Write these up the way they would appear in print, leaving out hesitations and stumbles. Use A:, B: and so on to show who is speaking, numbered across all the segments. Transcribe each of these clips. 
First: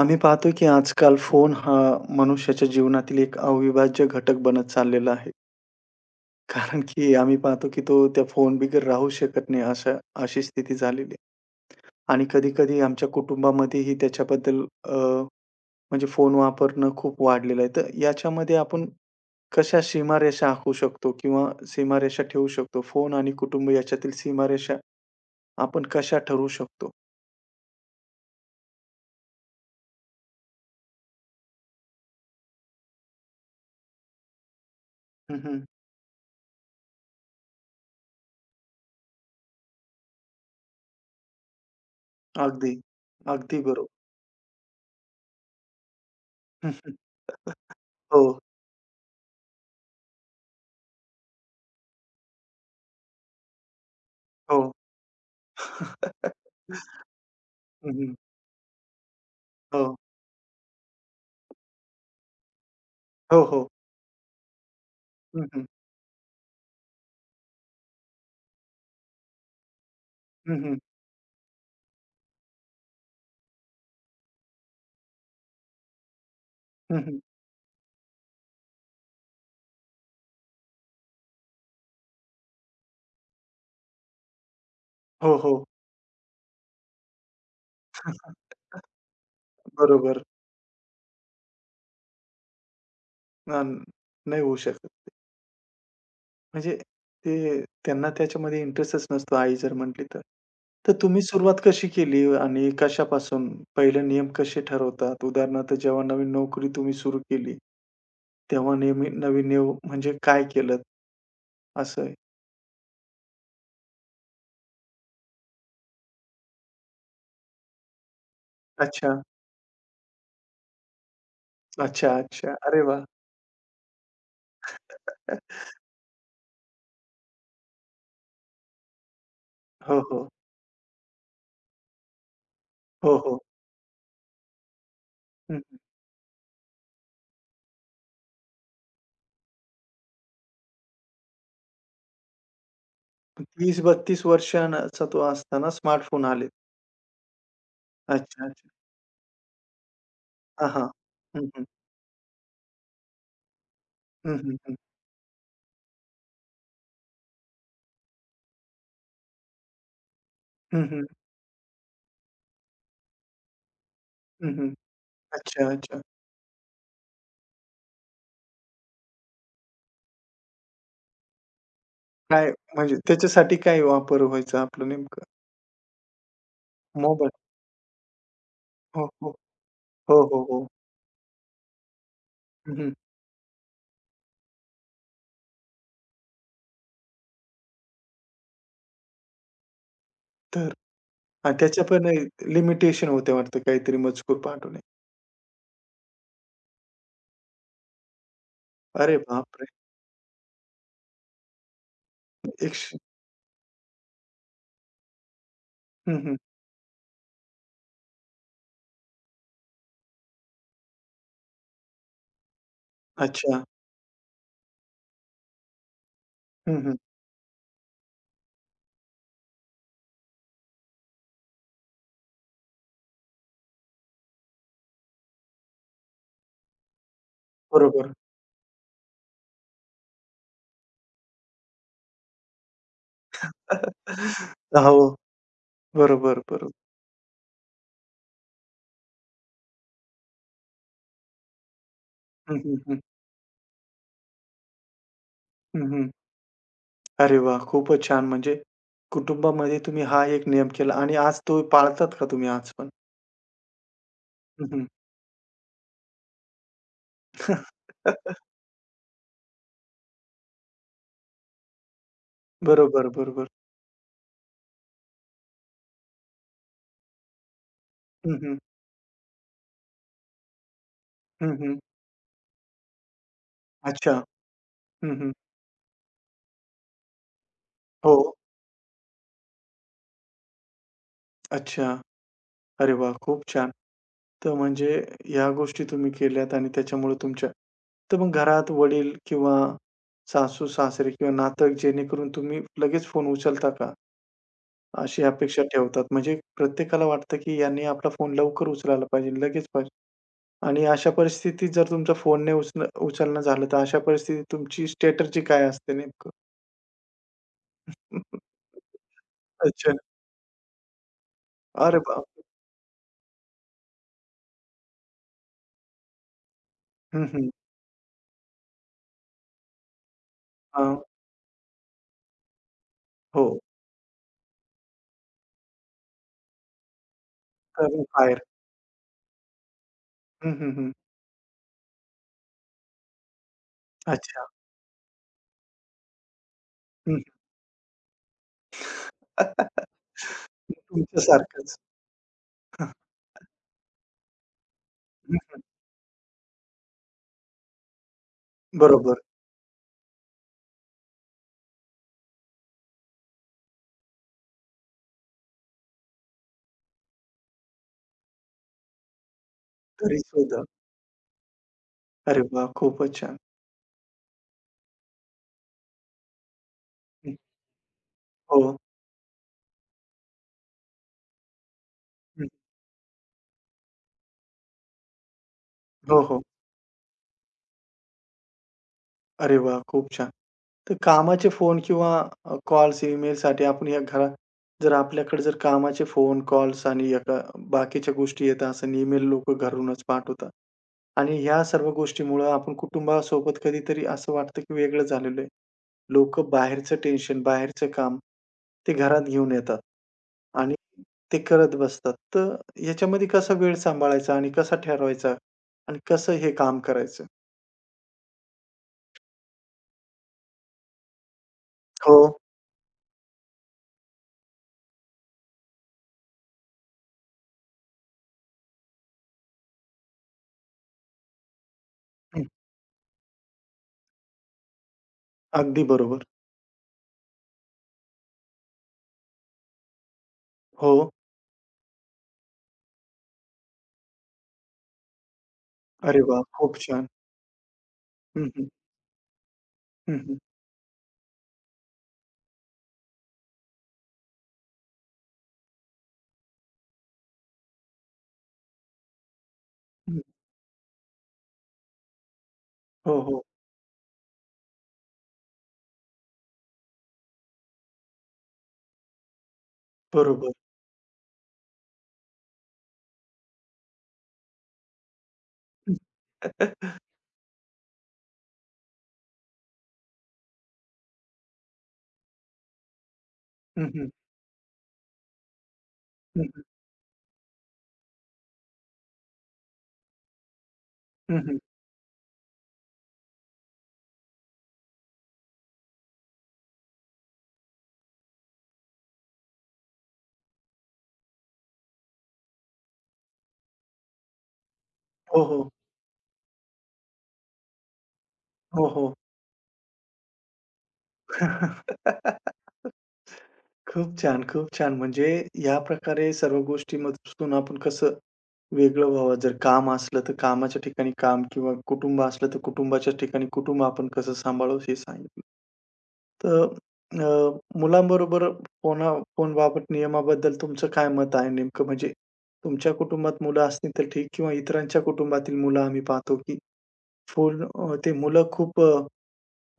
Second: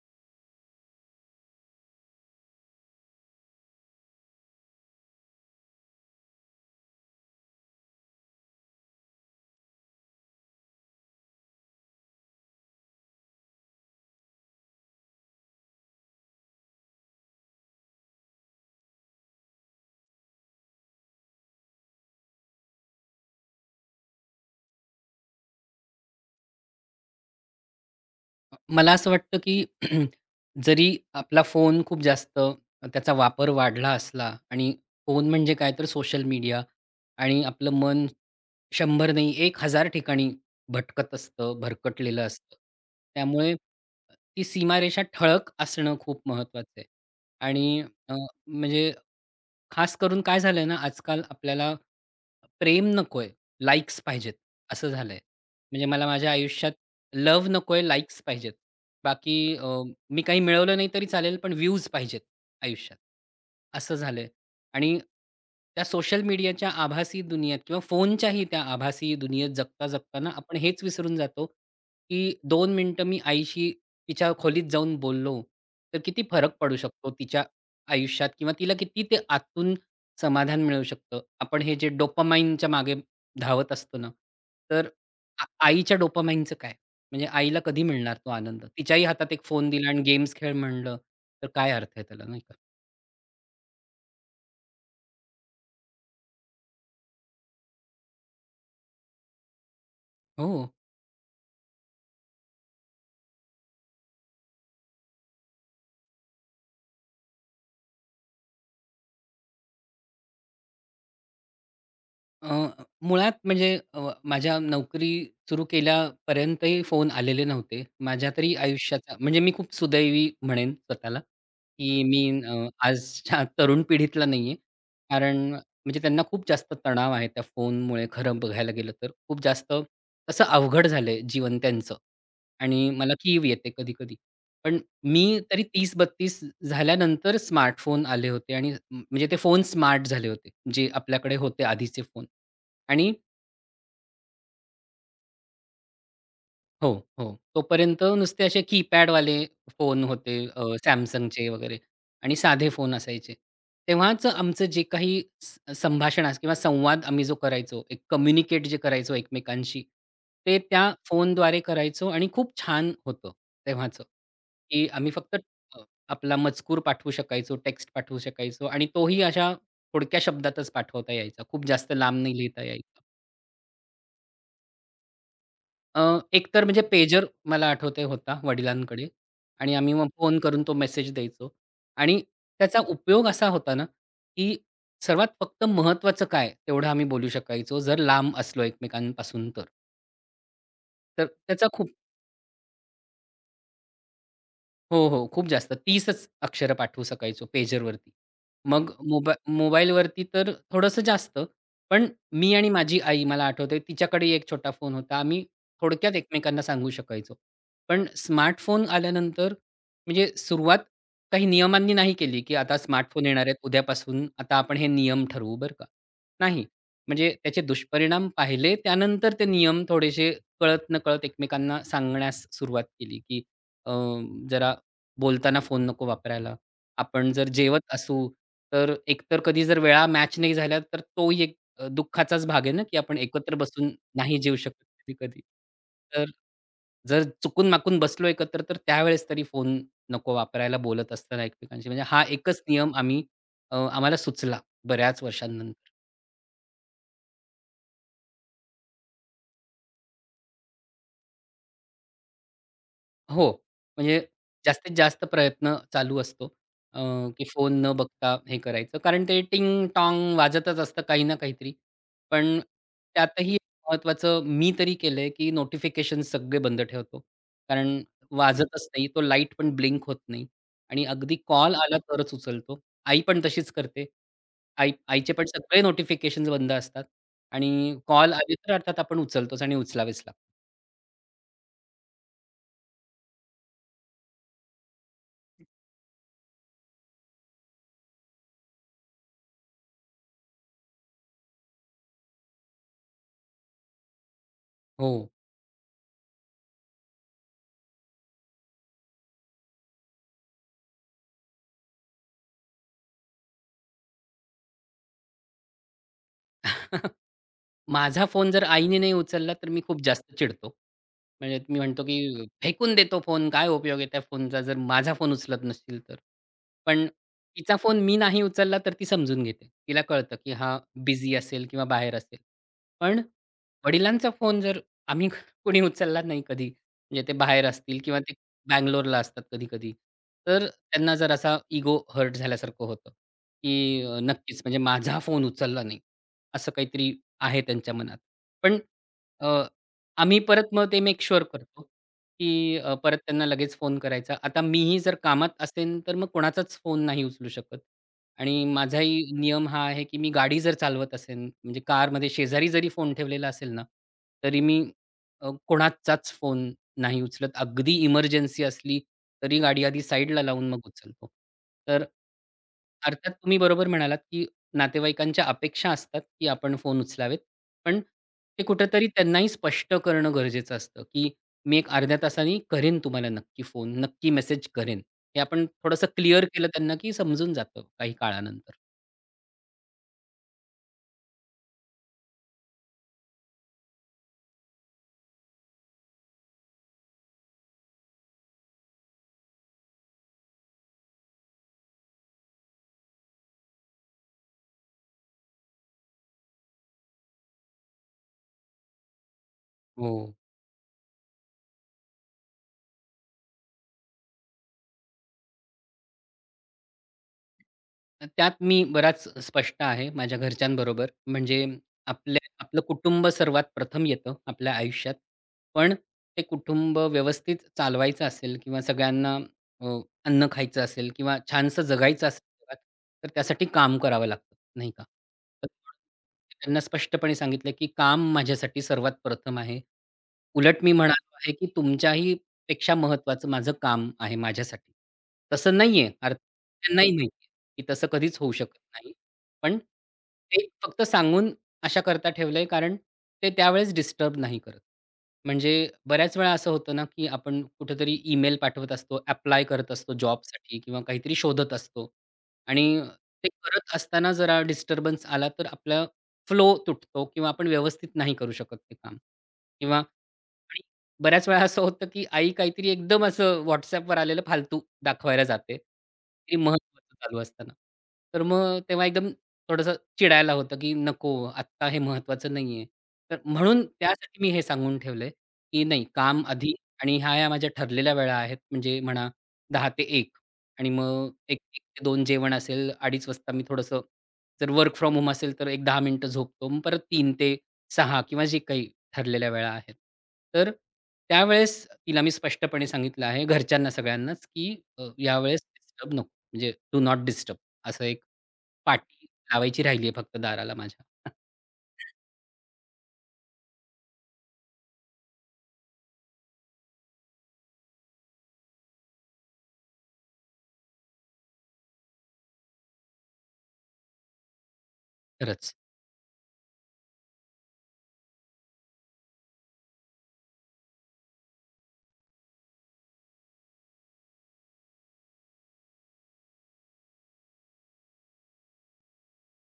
A: आम्ही पाहतो की आजकाल फोन हा मनुष्याच्या जीवनातील एक अविभाज्य घटक बनत चाललेला आहे. कारण की आम्ही पाहतो की तो त्या फोनबिगर राहू शकत नाही अशी स्थिती झालेली आहे. आणि कधी-कधी आमच्या कुटुंबामध्येही त्याच्याबद्दल म्हणजे फोन वापरणं खूप वाढलेलं आहे. तर याच्यामध्ये आपण कशा सीमारेषा आखू शकतो किंवा सीमारेषा ठेवू शकतो? फोन आणि कुटुंब याच्यातील सीमारेषा आपण कशा ठरवू शकतो?
B: मला असं वाटतं, की जरी आपला फोन खूप जास्त त्याचा वापर वाढला असला आणि फोन
A: हं,
B: म्हणजे
A: हं.
B: काय तर सोशल मीडिया आणि आपलं मन 100 नाही 1,000 ठिकाणी भटकत असतं, भरकटलेलं असतं.
A: अगदी.
B: त्यामुळे
A: अगदी बरोबर.
B: ती सीमारेषा ठळक असणं खूप
A: हं,
B: महत्वाचं आहे.
A: हं.
B: आणि अ,
A: हो,
B: म्हणजे खास करून काय झालंय ना, आजकाल आपल्याला प्रेम नकोय, लाइक्स पाहिजेत
A: हो.
B: असं झालंय. म्हणजे मला माझ्या आयुष्यात लव्ह नकोय,
A: हं, हं.
B: लाइक्स पाहिजेत. बाकी
A: हो.
B: मी काही मिळवलं नाही तरी चालेल, पण व्ह्यूज पाहिजेत आयुष्यात.
A: हो, हो.
B: असं झालंय. आणि
A: हं, हं.
B: त्या सोशल मीडियाच्या आभासी दुनियेत किंवा फोनच्याही त्या आभासी दुनियेत जगता जगताना आपण
A: हं, हं.
B: हेच विसरून जातो, की 2 मिनिटं मी आईशी तिच्या खोलीत जाऊन बोललो, तर किती फरक पडू
A: हं,
B: शकतो
A: हं.
B: तिच्या आयुष्यात किंवा तिला किती ते आतून समाधान मिळू शकतं. आपण हे जे डोपामाईनच्या मागे धावत असतो ना, तर
A: हो,
B: आ
A: हो.
B: आईच्या डोपामाईनचं काय? म्हणजे आईला कधी मिळणार तो आनंद? तिच्याही हातात एक फोन दिला आणि
A: बरोबर.
B: गेम्स खेळ म्हणलं, तर काय अर्थ आहे त्याला, नाही का?
A: अ, नाही होऊ शकत ते. म्हणजे ते त्यांना त्याच्यामध्ये इंटरेस्टच नसतो आई जर म्हटली तर.
B: हो.
A: तर तुम्ही सुरुवात कशी केली आणि कशापासून? पहिले नियम कसे ठरवतात? उदाहरणार्थ जेव्हा नवीन नोकरी तुम्ही सुरू केली, तेव्हा नेहमी नवीन नियम म्हणजे काय केलं असं?
B: अ, मुळात म्हणजे माझ्या नोकरी सुरू केल्यापर्यंतही फोन आलेले नव्हते. माझ्या तरी
A: अच्छा,
B: आयुष्याचा म्हणजे मी खूप सुदैवी म्हणेन स्वतःला, की
A: अच्छा,
B: मी
A: अच्छा. अरे वाह!
B: आजच्या तरुण पिढीतला नाहीये. कारण म्हणजे त्यांना खूप जास्त तणाव आहे त्या फोनमुळे खरं बघायला गेलं तर. खूप जास्त
A: हो, हो.
B: असं अवघड झालंय जीवन त्यांचं आणि मला
A: हो, हो.
B: कीव येते कधी-कधी. पण मी
A: हं.
B: तरी 30-32 झाल्यानंतर स्मार्टफोन आले होते आणि म्हणजे ते फोन स्मार्ट झाले होते, जे आपल्याकडे होते आधीचे फोन. आणि
A: 30-32 वर्षांचा तो असताना स्मार्टफोन आले.
B: हो, हो. तोपर्यंत
A: अच्छा,
B: नुसते असे
A: अच्छा.
B: कीपॅडवाले फोन होते,
A: हां, हां. हं,
B: Samsungचे
A: हं.
B: वगैरे आणि साधे फोन असायचे. तेव्हाच
A: हं, हं,
B: आमचं
A: हं.
B: जे काही किंवा संवाद आम्ही जो करायचो, एक कम्युनिकेट जे करायचो एकमेकांशी, ते
A: हं,
B: त्या
A: हं.
B: फोनद्वारे करायचो आणि खूप छान होतं तेव्हाचं,
A: हं, हं.
B: की आम्ही फक्त
A: अच्छा,
B: अ,
A: अच्छा.
B: आपला मजकूर पाठवू शकायचो, टेक्स्ट पाठवू शकायचो आणि तोही अशा थोडक्या शब्दातच पाठवता यायचा. खूप जास्त लांब नाही
A: काय
B: लिहिता
A: म्हणजे
B: यायचा.
A: त्याच्यासाठी काय वापर व्हायचा आपलं नेमकं?
B: अ, एकतर म्हणजे पेजर
A: मोबाईल.
B: मला आठवतंय होता
A: हो,
B: वडिलांकडे
A: हो.
B: आणि आम्ही मग
A: हो,
B: फोन
A: हो,
B: करून
A: हो.
B: तो मेसेज द्यायचो आणि
A: हं,
B: त्याचा
A: हं.
B: उपयोग असा होता ना, की सर्वात फक्त महत्त्वाचं काय तेवढं आम्ही बोलू शकायचो जर लांब असलो एकमेकांपासून तर.
A: तर
B: तर
A: आणि
B: त्याचा
A: त्याच्या
B: खूप
A: पण लिमिटेशन होत्या वाटतं काहीतरी मजकूर पाठवणे.
B: हो, हो. खूप जास्त 30च अक्षरं पाठवू शकायचो पेजरवरती. मग बरोबर.
A: अरे
B: मोबा
A: बापरे!
B: मोबाईलवरती तर थोडंसं जास्त. पण मी आणि
A: एकश.
B: माझी आई मला आठवतंय तिच्याकडे एक छोटा फोन होता. आम्ही
A: हं,
B: थोडक्यात
A: हं.
B: एकमेकांना सांगू शकायचो. पण स्मार्टफोन आल्यानंतर म्हणजे सुरुवात काही नियमांनी नाही केली, की आता स्मार्टफोन येणार आहेत
A: अच्छा.
B: उद्यापासून आता आपण हे नियम ठरवू बरं का. नाही.
A: हं, हं.
B: म्हणजे त्याचे दुष्परिणाम पाहिले त्यानंतर ते नियम थोडेसे कळत-नकळत एकमेकांना सांगण्यास सुरुवात केली, की अ, जरा बोलताना फोन नको वापरायला. आपण जर जेवत
A: बरोबर.
B: असू, तर एकतर कधी जर वेळा मॅच नाही झाल्या, तर तोही एक दुःखाचाच भाग आहे ना, की आपण एकत्र बसून नाही जेवू शकत
A: हो.
B: कधी-कधी. तर
A: बरोबर, बरोबर.
B: जर चुकून-माकून बसलो एकत्र, तर त्यावेळेस तरी फोन नको वापरायला बोलत असताना एकमेकांशी. म्हणजे हा
A: हं,
B: एकच
A: हं,
B: नियम
A: हं.
B: आम्ही, आम्हाला सुचला बऱ्याच
A: हं,
B: वर्षांनंतर.
A: हं. अरे वाह! खूपच छान. म्हणजे कुटुंबामध्ये तुम्ही हा एक नियम केला आणि आज तो पाळतात का तुम्ही आज पण?
B: हो. म्हणजे
A: हं, हं.
B: जास्तीत जास्त प्रयत्न चालू असतो अ, की फोन न बघता हे करायचं. कारण ते टिंग-टॉंग वाजतच असतं काही ना काहीतरी. पण
A: बरोबर, बरोबर.
B: त्यातही महत्त्वाचं मी तरी केलंय, की नोटिफिकेशन सगळे बंद ठेवतो. कारण
A: हं, हं.
B: वाजतच नाही. तो लाईट पण ब्लिंक होत नाही आणि अगदी
A: हं,
B: कॉल
A: हं.
B: आला तरच उचलतो. आई पण तशीच करते.
A: अच्छा.
B: आई
A: हं, हं.
B: आईचे पण सगळे नोटिफिकेशन्स बंद असतात आणि
A: हो.
B: कॉल आले तर अर्थात आपण उचलतोच आणि उचलावेच लागतात.
A: अच्छा. अरे वाह! खूप छान. तर म्हणजे ह्या गोष्टी तुम्ही केल्यात आणि त्याच्यामुळे तुमच्या तर मग घरात वडील किंवा सासू-सासरे किंवा नातक जेणेकरून तुम्ही लगेच फोन उचलता का?
B: हो.
A: अशी अपेक्षा ठेवतात. म्हणजे प्रत्येकाला वाटतं की यांनी आपला फोन लवकर उचलायला पाहिजे, लगेच पाहिजे. आणि अशा परिस्थितीत जर तुमचा फोन नाही उचलणं झालं, तर अशा परिस्थितीत तुमची स्ट्रॅटर्जी काय असते नेमकं?
B: माझा फोन जर आईने नाही उचलला, तर मी
A: अच्छा.
B: खूप जास्त चिडतो. म्हणजे मी
A: अरे
B: म्हणतो,
A: बापरे!
B: की फेकून दे तो फोन. काय उपयोग आहे त्या फोनचा जर माझा फोन उचलत नसतील तर. पण
A: हं, हं.
B: तिचा फोन मी नाही उचलला तर ती समजून घेते. तिला कळतं, की हा
A: हां.
B: बिझी असेल किंवा बाहेर असेल. पण
A: हो.
B: वडिलांचा फोन जर आम्ही कोणी उचलला नाही कधी, म्हणजे ते बाहेर
A: तर
B: असतील
A: मग
B: किंवा ते
A: बाहेर.
B: बंगलोरला असतात कधी-कधी.
A: हं,
B: तर
A: हं, हं.
B: त्यांना जर असा इगो हर्ट झाल्यासारखं होतं, की
A: अच्छा.
B: नक्कीच म्हणजे माझा फोन उचलला नाही. असं काहीतरी
A: हं.
B: आहे त्यांच्या मनात. पण अ, आम्ही परत मग ते मेक शुअर
A: तुमच्यासारखंच.
B: करतो, की
A: हं,
B: परत त्यांना लगेच फोन करायचा. आता मीही जर कामात
A: हं.
B: असेन, तर मग कोणाचाच फोन नाही उचलू शकत. आणि
A: बरोबर.
B: माझाही नियम हा आहे, की मी गाडी जर चालवत असेन, म्हणजे कारमध्ये शेजारी जरी फोन ठेवलेला असेल ना, तरी मी कोणाचाच फोन नाही उचलत. अगदी इमर्जन्सी असली, तरी गाडी आधी
A: घरीच
B: साईडला
A: होतं.
B: लावून मग उचलतो. तर
A: अरे वाह! खूपच
B: अर्थात
A: छान.
B: तुम्ही बरोबर म्हणालात, की नातेवाईकांच्या अपेक्षा असतात, की आपण फोन
A: हं.
B: उचलावेत. पण ते
A: हो.
B: कुठेतरी त्यांनाही स्पष्ट करणं गरजेचं असतं, की मी एक अर्ध्या
A: हं.
B: तासाने करेन तुम्हाला नक्की फोन, नक्की मेसेज करेन. हे आपण थोडंसं
A: हो, हो.
B: क्लिअर केलं त्यांना, की समजून जातं काही काळानंतर.
A: अरे वाह! खूप छान. तर कामाचे फोन किंवा कॉल्स, ईमेलसाठी आपण या घरा जर आपल्याकडे जर कामाचे फोन, कॉल्स आणि एका बाकीच्या गोष्टी येत असेल, ईमेल लोकं घरूनच पाठवतात. आणि ह्या सर्व गोष्टीमुळं आपण कुटुंबासोबत कधीतरी असं वाटतं की वेगळं झालेलं आहे. लोकं बाहेरचं टेन्शन, बाहेरचं काम ते घरात घेऊन येतात
B: हो.
A: आणि ते करत बसतात. तर याच्यामध्ये कसा वेळ सांभाळायचा आणि कसा ठरवायचा आणि कसं हे काम करायचं?
B: त्यात मी बराच स्पष्ट आहे माझ्या घरच्यांबरोबर. म्हणजे
A: हो.
B: आपल्या आपलं कुटुंब सर्वात प्रथम येतं आपल्या आयुष्यात. पण ते कुटुंब व्यवस्थित चालवायचं असेल किंवा सगळ्यांना अ, अन्न खायचं असेल किंवा छानसं जगायचं असेल
A: हं.
B: जगात, तर त्यासाठी काम करावं लागतं, नाही का? तर
A: अगदी बरोबर.
B: त्यांना स्पष्टपणे सांगितलं, की काम माझ्यासाठी सर्वात प्रथम आहे. उलट मी
A: हो.
B: म्हणालो आहे, की तुमच्याही पेक्षा महत्त्वाचं माझं काम आहे माझ्यासाठी. तसं नाहीये
A: अरे
B: अर्थात.
A: वाह! खूप छान.
B: त्यांनाही माहिती आहे, की तसं कधीच
A: हं,
B: होऊ
A: हं.
B: शकत नाही. पण
A: हं, हं.
B: ते फक्त सांगून अशा करता ठेवलंय कारण ते त्यावेळेस डिस्टर्ब नाही करत. म्हणजे बऱ्याच वेळा असं होतं ना, की आपण कुठेतरी ईमेल पाठवत असतो, ॲप्लाय करत असतो
A: हं.
B: जॉबसाठी किंवा काहीतरी शोधत असतो आणि
A: हो, हो.
B: ते करत असताना जरा डिस्टर्बन्स आला तर आपला फ्लो तुटतो किंवा आपण व्यवस्थित नाही करू शकत ते काम किंवा.
A: बरोबर.
B: आणि बऱ्याच वेळा असं होतं, की आई काहीतरी एकदम असं WhatsAppवर आलेलं फालतू दाखवायला जाते
A: हं.
B: ते महत्त्वाचं चालू असताना. तर मग तेव्हा एकदम थोडंसं चिडायला होतं, की नको, आत्ता हे महत्त्वाचं नाहीये. तर
A: हं,
B: म्हणून
A: हं.
B: त्यासाठी मी हे सांगून ठेवलंय, की नाही,
A: हं,
B: काम
A: हं.
B: आधी आणि ह्या-ह्या माझ्या ठरलेल्या वेळा आहेत. म्हणजे म्हणा 10 ते 1 आणि मग
A: हं, हं.
B: 1 ते 2 जेवण असेल, 2:30 वाजता मी थोडंसं जर वर्क फ्रॉम होम असेल, तर एक 10 मिनिटं झोपतो. मग परत 3 ते 6 किंवा जे काही ठरलेल्या वेळा आहेत. तर त्यावेळेस तिला मी स्पष्टपणे सांगितलं आहे घरच्यांना सगळ्यांनाच, की
A: हो,
B: यावेळेस
A: हो.
B: डिस्टर्ब नको. म्हणजे डू नॉट डिस्टर्ब असं एक
A: हो, हो.
B: पाटी लावायची राहिली आहे फक्त दाराला माझ्या.
A: खूप छान, खूप छान. म्हणजे या प्रकारे सर्व गोष्टीमधून आपण कसं वेगळं व्हावं. जर काम असलं तर कामाच्या ठिकाणी काम किंवा कुटुंब असलं तर कुटुंबाच्या ठिकाणी कुटुंब आपण कसं सांभाळावं हे सांगितलं.
B: खरंच.
A: तर मुलांबरोबर फोना फोनबाबत नियमाबद्दल तुमचं काय मत आहे नेमकं? म्हणजे तुमच्या कुटुंबात मुलं असतील तर ठीक किंवा इतरांच्या कुटुंबातील मुलं आम्ही पाहतो, की फोन ते मुलं खूप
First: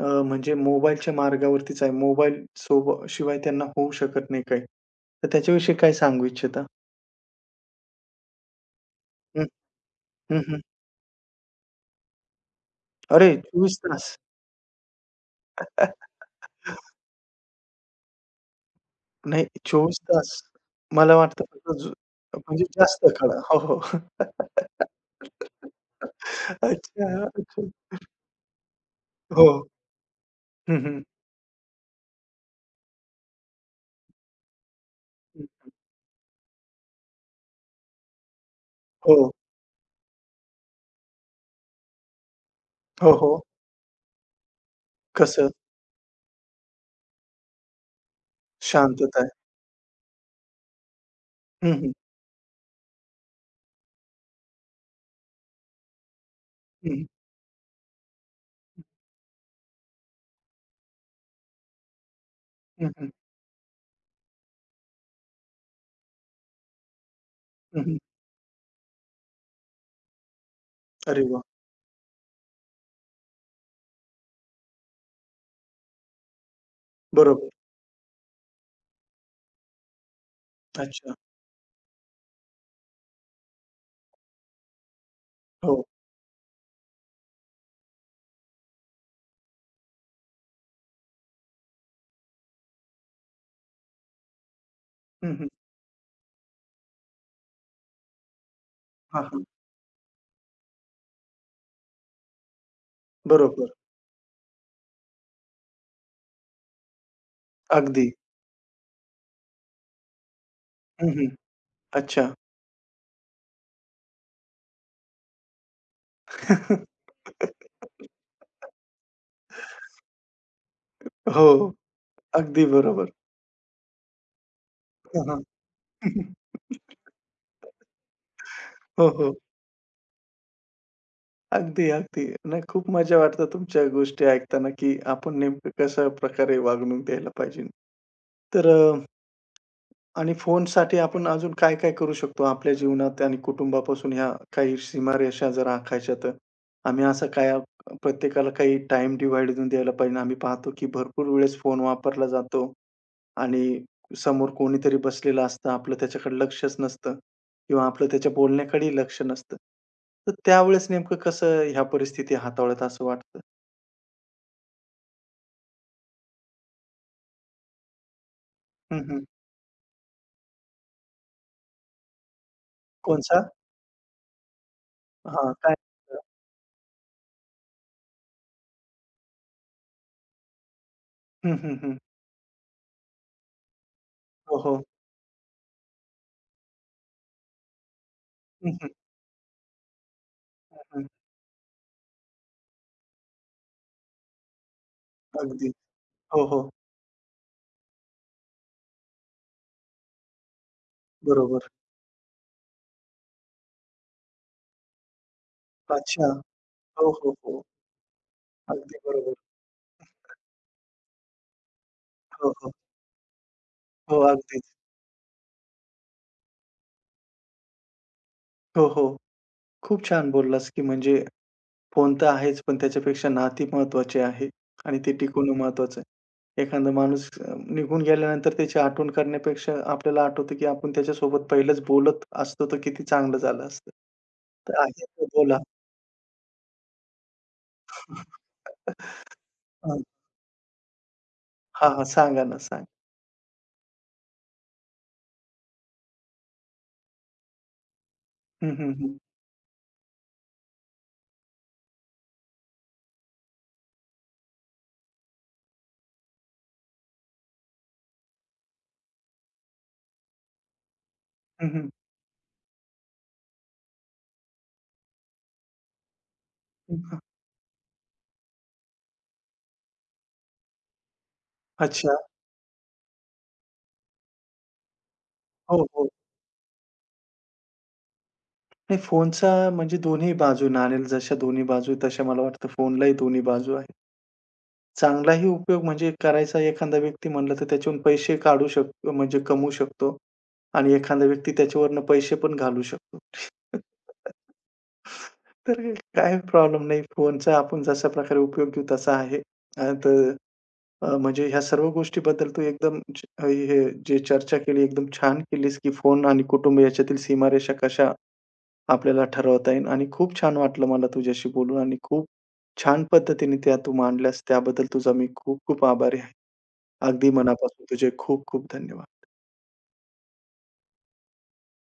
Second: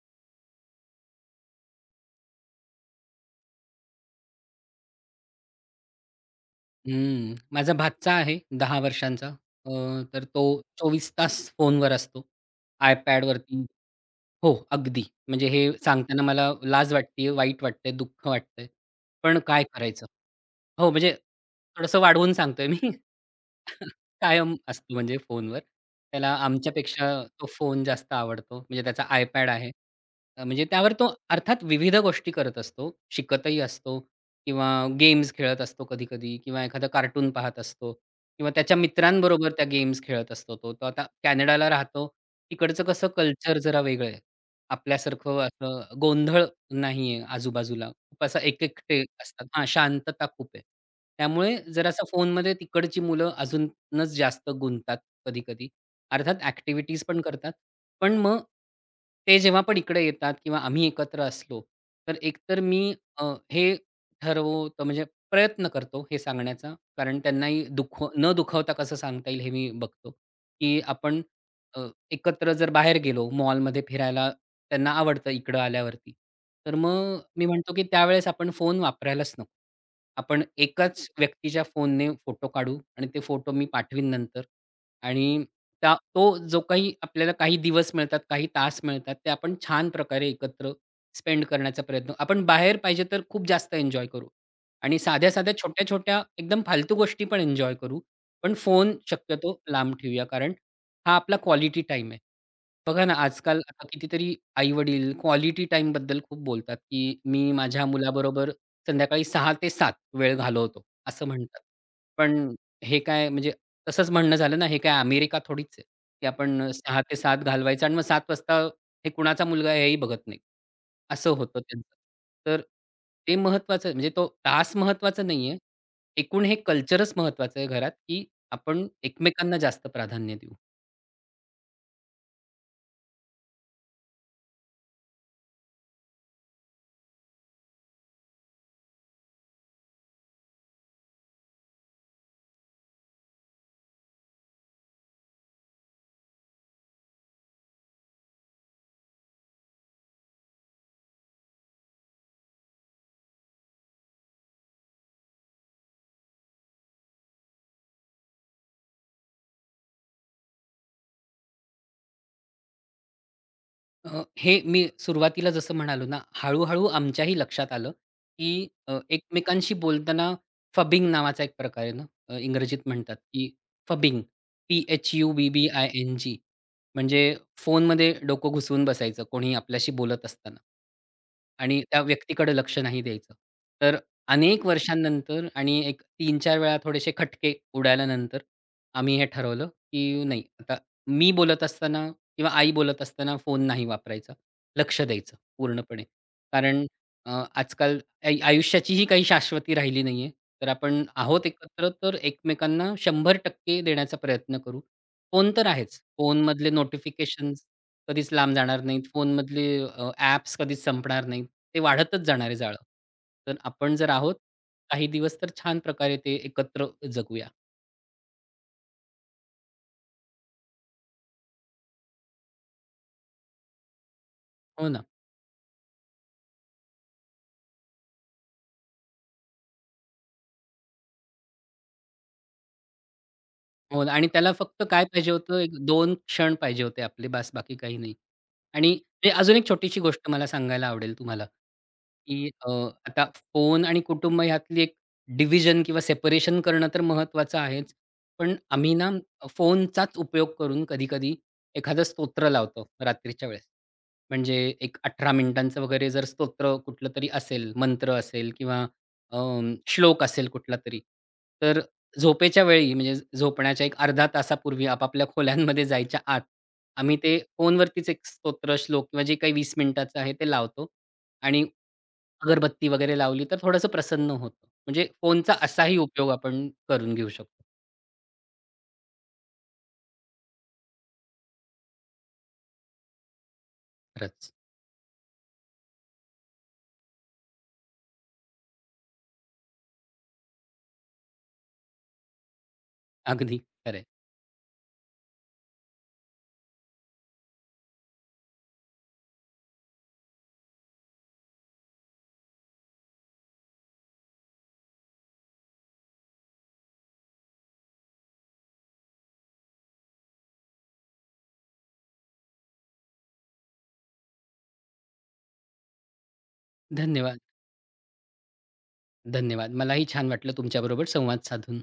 A: म्हणजे मोबाईलच्या मार्गावरतीच आहे. मोबाईल सोब शिवाय त्यांना होऊ शकत नाही काही. तर त्याच्याविषयी काय सांगू इच्छिता?
B: हं. माझा भाचा आहे 10 वर्षांचा.
A: हं,
B: अ, तर
A: हं,
B: तो
A: हं.
B: 24 तास फोनवर असतो.
A: अरे
B: iPadवरती.
A: 24 तास.
B: हो, अगदी. म्हणजे हे सांगताना मला लाज वाटते आहे, वाईट वाटतंय, दुःख वाटतंय. पण
A: नाही
B: काय
A: 24
B: करायचं?
A: तास.
B: हो, म्हणजे
A: मला वाटतं फक्त झो,
B: थोडंसं वाढवून
A: म्हणजे
B: सांगतोय मी.
A: जास्त काळ. हो, हो.
B: कायम असतो म्हणजे फोनवर. त्याला आमच्यापेक्षा
A: अच्छा,
B: तो
A: अच्छा.
B: फोन जास्त आवडतो. म्हणजे त्याचा
A: हो.
B: iPad आहे. म्हणजे
A: हं,
B: त्यावर
A: हं.
B: तो अर्थात विविध गोष्टी करत असतो. शिकतही असतो किंवा गेम्स खेळत असतो कधी-कधी किंवा एखादं कार्टून पाहत असतो किंवा त्याच्या
A: हो.
B: मित्रांबरोबर त्या गेम्स खेळत असतो तो. तो आता कॅनडाला राहतो. तिकडचं कसं
A: हो, हो.
B: कल्चर जरा वेगळं आहे. आपल्यासारखं
A: कसं?
B: असं गोंधळ नाहीये आजूबाजूला. खूप असं एक-एकटे
A: शांतता आहे.
B: असतात. हां, शांतता खूप आहे. त्यामुळे
A: हं, हं.
B: जरासा फोनमध्ये तिकडची मुलं अजूनच जास्त गुंततात कधी-कधी. अर्थात
A: हं,
B: ॲक्टिव्हिटीज पण करतात. पण मग ते जेव्हा पण इकडे येतात किंवा आम्ही एकत्र असलो, तर एकतर
A: हं,
B: मी,
A: हं,
B: हे ठरवतो म्हणजे प्रयत्न करतो हे सांगण्याचा. कारण त्यांनाही
A: हं, हं.
B: दुख न दुखवता कसं सांगता येईल हे मी बघतो, की आपण
A: अरे वाह!
B: एकत्र जर बाहेर गेलो मॉलमध्ये फिरायला, त्यांना आवडतं इकडं आल्यावरती. तर मग मी
A: बरोबर.
B: म्हणतो, की त्यावेळेस आपण फोन वापरायलाच नको. आपण एकाच
A: अच्छा.
B: व्यक्तीच्या फोनने फोटो काढू आणि ते फोटो मी पाठवीन नंतर आणि
A: हो.
B: त्या तो जो काही आपल्याला काही दिवस मिळतात, काही तास मिळतात, ते आपण छान प्रकारे एकत्र स्पेंड करण्याचा प्रयत्न आपण बाहेर पाहिजे तर खूप जास्त एन्जॉय करू आणि
A: हं, हं.
B: साध्या-साध्या, छोट्या-छोट्या एकदम फालतू गोष्टी पण एन्जॉय करू. पण फोन
A: हां, हां.
B: शक्यतो लांब ठेवूया कारण हा आपला क्वालिटी टाइम आहे. बघा ना, आजकाल
A: बरोबर.
B: आता कितीतरी आई-वडील क्वालिटी टाइम बद्दल खूप बोलतात, की "मी माझ्या
A: अगदी.
B: मुलाबरोबर संध्याकाळी 6 ते 7 वेळ घालवतो,"
A: हं,
B: असं
A: हं.
B: म्हणतात.
A: अच्छा.
B: पण हे काय म्हणजे तसंच म्हणणं झालं ना, हे काय अमेरिका थोडीच आहे, की आपण 6 ते 7 घालवायचं आणि मग 7 वाजता हे कुणाचा मुलगा आहे हेही बघत नाही. असं होतं
A: हो.
B: त्यांचं. तर
A: अगदी बरोबर.
B: ते महत्त्वाचं म्हणजे तो तास महत्त्वाचा
A: हां, हां.
B: नाहीये. एकूण हे कल्चरच महत्त्वाचं आहे घरात, की आपण
A: हो, हो.
B: एकमेकांना जास्त प्राधान्य देऊ.
A: अगदी, अगदी. नाही खूप मजा वाटतं तुमच्या गोष्टी ऐकताना, की आपण नेमकं कशा प्रकारे वागणूक द्यायला पाहिजे. तर अ आणि फोनसाठी आपण अजून काय-काय करू शकतो आपल्या जीवनात आणि कुटुंबापासून ह्या काही सीमारेषा जर आखायच्या तर? आम्ही असं काय प्रत्येकाला काही टाईम डिव्हाईड देऊन द्यायला पाहिजे. आम्ही पाहतो की भरपूर वेळेस फोन वापरला जातो आणि समोर कोणीतरी बसलेलं असतं. आपलं त्याच्याकडे लक्षच नसतं किंवा आपलं त्याच्या बोलण्याकडेही लक्ष नसतं. तर त्यावेळेस नेमकं कसं ह्या परिस्थिती हाताळत असं वाटतं?
B: हे मी सुरुवातीला जसं म्हणालो ना, हळू-हळू आमच्याही लक्षात आलं, की
A: हं, हं.
B: एकमेकांशी बोलताना फबिंग नावाचा एक प्रकार आहे ना, इंग्रजीत म्हणतात,
A: कोणचा?
B: की फबिंग,
A: हां, काय?
B: P-H-U-B-B-I-N-G. म्हणजे फोनमध्ये डोकं घुसवून बसायचं कोणी आपल्याशी बोलत असताना
A: हं, हं,
B: आणि
A: हं.
B: त्या व्यक्तीकडे लक्ष नाही द्यायचं. तर
A: हो,
B: अनेक
A: हो.
B: वर्षांनंतर आणि एक 3-4 वेळा थोडेसे खटके उडाल्यानंतर
A: हं, हं.
B: आम्ही हे ठरवलं, की नाही, आता
A: हं, हं.
B: मी बोलत असताना किंवा आई बोलत असताना फोन नाही वापरायचा. लक्ष द्यायचं
A: अगदी.
B: पूर्णपणे.
A: हो, हो.
B: कारण आजकाल आई आयुष्याचीही काही शाश्वती राहिली नाहीये. तर आपण आहोत
A: बरोबर.
B: एकत्र तर एकमेकांना 100% देण्याचा प्रयत्न करू. फोन तर आहेच.
A: अच्छा.
B: फोनमधले
A: हो, हो, हो.
B: नोटिफिकेशन्स कधीच लांब जाणार
A: अगदी
B: नाहीत.
A: बरोबर.
B: फोनमधले ॲप्स कधीच संपणार नाहीत. ते वाढतच जाणार
A: हो,
B: आहे
A: हो.
B: जाळं. तर आपण जर
A: हो,
B: आहोत
A: अगदीच.
B: काही दिवस तर छान प्रकारे ते एकत्र जगूया.
A: हो, हो. खूप छान बोललास, की म्हणजे फोन तर आहेच, पण त्याच्यापेक्षा नाती महत्त्वाचे आहे
B: हो
A: आणि
B: ना?
A: ते टिकवणं महत्त्वाचं आहे. एखादा माणूस निघून गेल्यानंतर त्याची आठवण करण्यापेक्षा आपल्याला आठवतं, की आपण त्याच्यासोबत पहिलंच बोलत असतो, तर किती चांगलं झालं असतं.
B: हो ना, आणि त्याला
A: तर
B: फक्त काय
A: आहे तर
B: पाहिजे
A: बोला.
B: होतं, एक दोन क्षण पाहिजे होते आपले बास, बाकी काही नाही. आणि म्हणजे अजून एक छोटीशी
A: हां,
B: गोष्ट मला सांगायला आवडेल तुम्हाला,
A: हां, हां. सांगा
B: की
A: ना, सांगा.
B: आता फोन आणि कुटुंब ह्यातली एक डिव्हिजन किंवा सेपरेशन करणं तर महत्त्वाचं आहेच. पण
A: हं, हं,
B: आम्ही ना
A: हं.
B: फोनचाच उपयोग करून कधी-कधी एखादं स्तोत्र लावतो रात्रीच्या वेळेस. म्हणजे एक 18 मिनिटांचं वगैरे जर स्तोत्र कुठलं तरी असेल, मंत्र असेल किंवा अ, श्लोक असेल कुठला तरी.
A: हं,
B: तर
A: हं.
B: झोपेच्या वेळी म्हणजे झोपण्याच्या एक अर्धा तासापूर्वी आपापल्या खोल्यांमध्ये जायच्या आत, आम्ही ते फोनवरतीच एक स्तोत्र, श्लोक किंवा जे काही 20 मिनिटाचं आहे ते लावतो आणि
A: अच्छा.
B: अगरबत्ती वगैरे लावली तर थोडंसं प्रसन्न होतं. म्हणजे फोनचा
A: हो,
B: असाही
A: हो.
B: उपयोग आपण करून घेऊ शकतो.
A: नाही फोनचा म्हणजे दोन्ही बाजू नाणेल जशा दोन्ही बाजू आहेत, तशा मला वाटतं फोनलाही दोन्ही बाजू आहेत.
B: खरंच.
A: चांगलाही उपयोग म्हणजे करायचा एखादा व्यक्ती म्हणला तर त्याच्यावरून पैसे काढू शकतो म्हणजे कमवू शकतो आणि एखादा व्यक्ती त्याच्यावरनं पैसे पण घालवू शकतो.
B: अगदी खरं.
A: तर काही प्रॉब्लेम नाही. फोनचा आपण जशा प्रकारे उपयोग घेऊ तसा आहे. तर म्हणजे ह्या सर्व गोष्टीबद्दल तू एकदम हे जे चर्चा केली एकदम छान केलीस, की फोन आणि कुटुंब याच्यातील सीमारेषा कशा आपल्याला ठरवता येईल आणि खूप छान वाटलं मला तुझ्याशी बोलून आणि खूप छान पद्धतीने त्या तू मांडल्यास त्याबद्दल तुझा मी खूप खूप आभारी आहे. अगदी
B: धन्यवाद,
A: मनापासून तुझे खूप खूप धन्यवाद.
B: धन्यवाद. मलाही छान वाटलं तुमच्याबरोबर संवाद साधून.